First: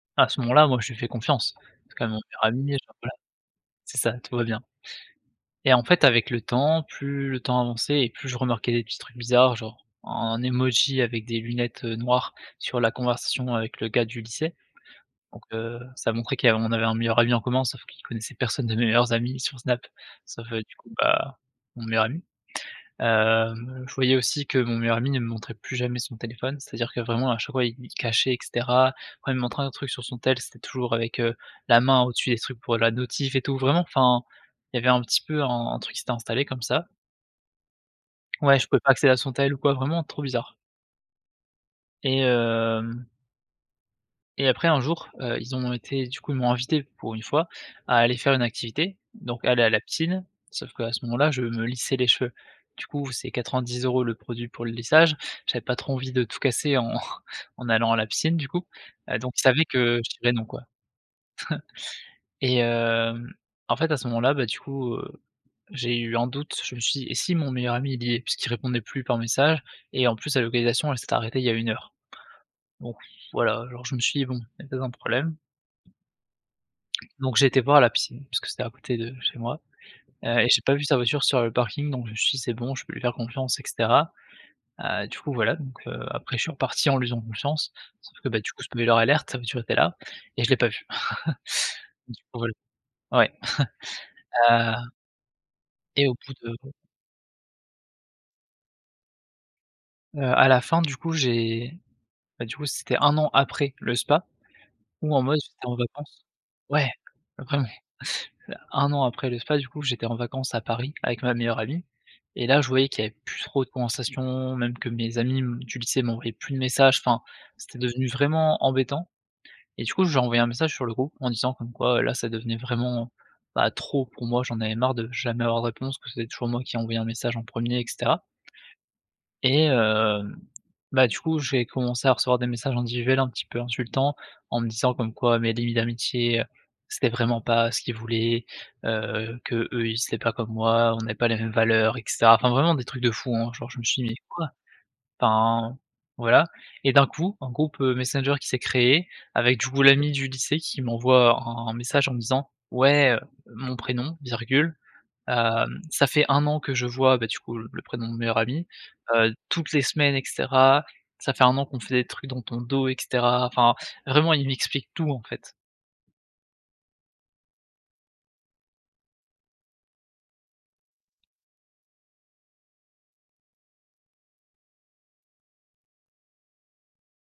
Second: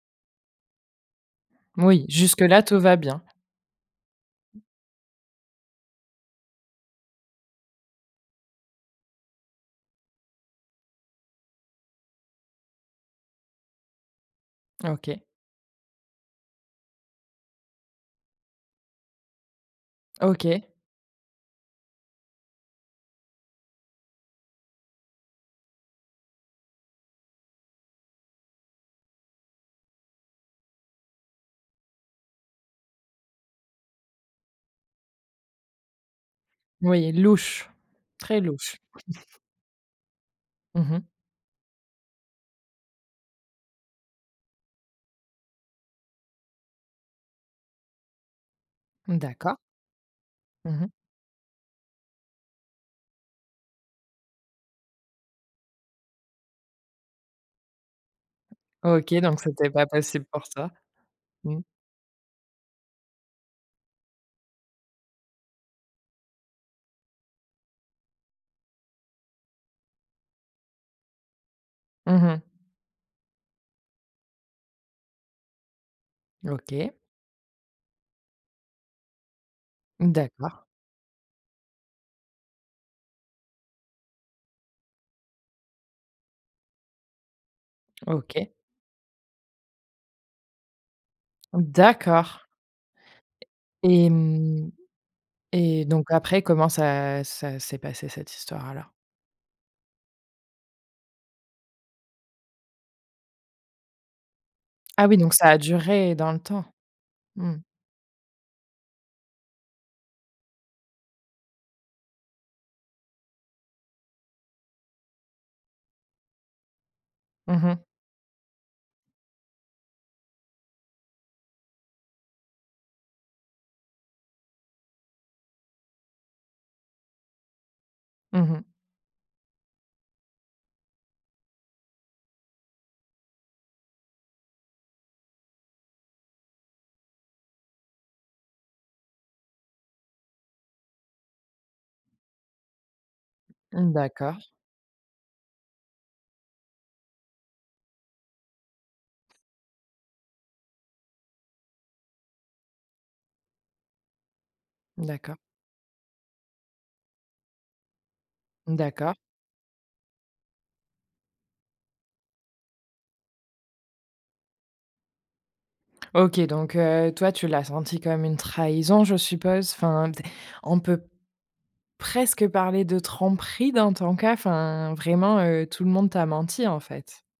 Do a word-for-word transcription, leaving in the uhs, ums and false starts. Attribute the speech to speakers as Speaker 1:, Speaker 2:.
Speaker 1: À ce moment-là, moi, je lui fais confiance. C'est quand
Speaker 2: Moui,
Speaker 1: même mon
Speaker 2: jusque
Speaker 1: meilleur
Speaker 2: là,
Speaker 1: ami,
Speaker 2: tout
Speaker 1: enfin,
Speaker 2: va
Speaker 1: voilà.
Speaker 2: bien.
Speaker 1: C'est ça, tout va bien. Et en fait, avec le temps, plus le temps avançait et plus je remarquais des petits trucs bizarres, genre, un emoji avec des lunettes, heu, noires sur la conversation avec le gars du lycée
Speaker 2: OK.
Speaker 1: donc heu, ça montrait qu'il y av on avait un meilleur ami en commun, sauf qu'il connaissait personne de mes meilleurs amis sur Snap, sauf, heu,
Speaker 2: OK.
Speaker 1: du coup, bah, mon meilleur ami. Hem, je voyais aussi que mon meilleur ami ne me montrait plus jamais son téléphone. C'est-à-dire que, vraiment, à chaque fois, il il cachait et cetera. Après il me montrait un autre truc sur son tel, c'était toujours avec, heu, la main au-dessus des trucs pour la notif et tout, vraiment, enfin, il y avait un petit peu un truc qui s'était installé comme ça.
Speaker 2: Oui, louche, très
Speaker 1: Ouais, je
Speaker 2: louche.
Speaker 1: pouvais pas accéder à son tel ou quoi, vraiment trop bizarre.
Speaker 2: Mmh mh.
Speaker 1: Et hem et après, un jour, heu, ils ont été du coup, ils m'ont invité, pour une fois, à aller faire une activité,
Speaker 2: Mmh.
Speaker 1: donc
Speaker 2: D'accord.
Speaker 1: aller à la piscine. Sauf
Speaker 2: Mmh
Speaker 1: qu'à
Speaker 2: mh.
Speaker 1: ce moment-là, je me lissais les cheveux. Du coup, c'est quatre-vingt-dix euros le produit pour le lissage. J'avais pas trop envie de tout casser en en allant à la piscine, du coup,
Speaker 2: OK
Speaker 1: heu donc
Speaker 2: donc
Speaker 1: ils savaient
Speaker 2: c'était pas
Speaker 1: que je
Speaker 2: possible
Speaker 1: dirais:
Speaker 2: pour
Speaker 1: «Non», quoi
Speaker 2: toi. Mmh.
Speaker 1: et hem, en fait, à ce moment-là, bah, du coup, heu, j'ai eu un doute. Je me suis dit: «Eh, si mon meilleur ami, il y est?» puisqu'il répondait plus par message et en plus, la localisation, elle s'était arrêtée, il y a une heure,
Speaker 2: Mmh mh.
Speaker 1: donc voilà, genre, je me suis dit: «Bon, il y a peut-être un problème».
Speaker 2: OK.
Speaker 1: Donc j'ai été voir à la piscine puisque c'était à côté de chez moi,
Speaker 2: Mmh.
Speaker 1: heu et
Speaker 2: D'accord.
Speaker 1: j'ai pas vu sa voiture sur le parking donc je me suis dit: «C'est bon. Je peux lui faire confiance et cetera» heu, du coup, voilà donc heu, après je suis reparti en lui faisant confiance, sauf que bah,
Speaker 2: OK.
Speaker 1: du coup, spoiler alert, sa voiture était là et je l'ai pas vue.
Speaker 2: Mmh.
Speaker 1: Donc je
Speaker 2: D'accord.
Speaker 1: pourrais le ouais.
Speaker 2: Et mmh
Speaker 1: Heu
Speaker 2: et donc
Speaker 1: et au bout
Speaker 2: après, comment
Speaker 1: de
Speaker 2: ça ça s'est passé, cette histoire alors?
Speaker 1: Heu, à la fin, du coup, j'ai bah, du coup, c'était un an après le spa
Speaker 2: Ah,
Speaker 1: où
Speaker 2: oui,
Speaker 1: en
Speaker 2: donc
Speaker 1: mode,
Speaker 2: ça a
Speaker 1: j'étais en
Speaker 2: duré
Speaker 1: vacances
Speaker 2: dans le temps.
Speaker 1: ouais après,
Speaker 2: Mmh.
Speaker 1: ouais, un an après le spa, du coup, j'étais en vacances à Paris avec ma meilleure amie et là, je voyais qu'il y avait plus trop de conversations, même que mes amis, mmh, du lycée m'envoyaient plus de messages. Enfin,
Speaker 2: Mmh
Speaker 1: c'était
Speaker 2: mh.
Speaker 1: devenu vraiment embêtant et du coup, j'ai envoyé un message sur le groupe en disant comme quoi là ça devenait vraiment, heu, bah, trop pour moi. J'en avais marre de jamais avoir de réponse, que c'était toujours moi qui envoyais un message en premier et cetera
Speaker 2: Mmh mh.
Speaker 1: et hem, bah, du coup, j'ai commencé à recevoir des messages individuels un petit peu insultants en me disant comme quoi mes limites d'amitié, c'était vraiment pas ce qu'ils voulaient, heu, qu'eux, ils étaient pas comme moi. On n'avait pas les mêmes valeurs et cetera. Enfin, vraiment des trucs de fou, hein, genre, je me
Speaker 2: Mmh.
Speaker 1: suis dit: «Mais
Speaker 2: D'accord.
Speaker 1: quoi?» Enfin, voilà et d'un coup, un groupe, heu, Messenger qui s'est créé avec, du coup, l'ami du lycée qui m'envoie un un message en me disant: «Ouais, heu, mon prénom, virgule,
Speaker 2: D'accord.
Speaker 1: hem, ça fait un an que je vois, bah, du coup, le le prénom de mon meilleur ami,
Speaker 2: Mmh. D'accord.
Speaker 1: heu, toutes les semaines et cetera. Ça fait un an qu'on fait des trucs dans ton dos et cetera» enfin, vraiment il m'explique tout, en fait.
Speaker 2: OK, donc heu, toi, tu l'as senti comme une trahison, je suppose. Enfin, tu es on peut presque parler de tromperie dans ton cas, enfin. Vraiment, heu, tout le monde t'a menti, en fait.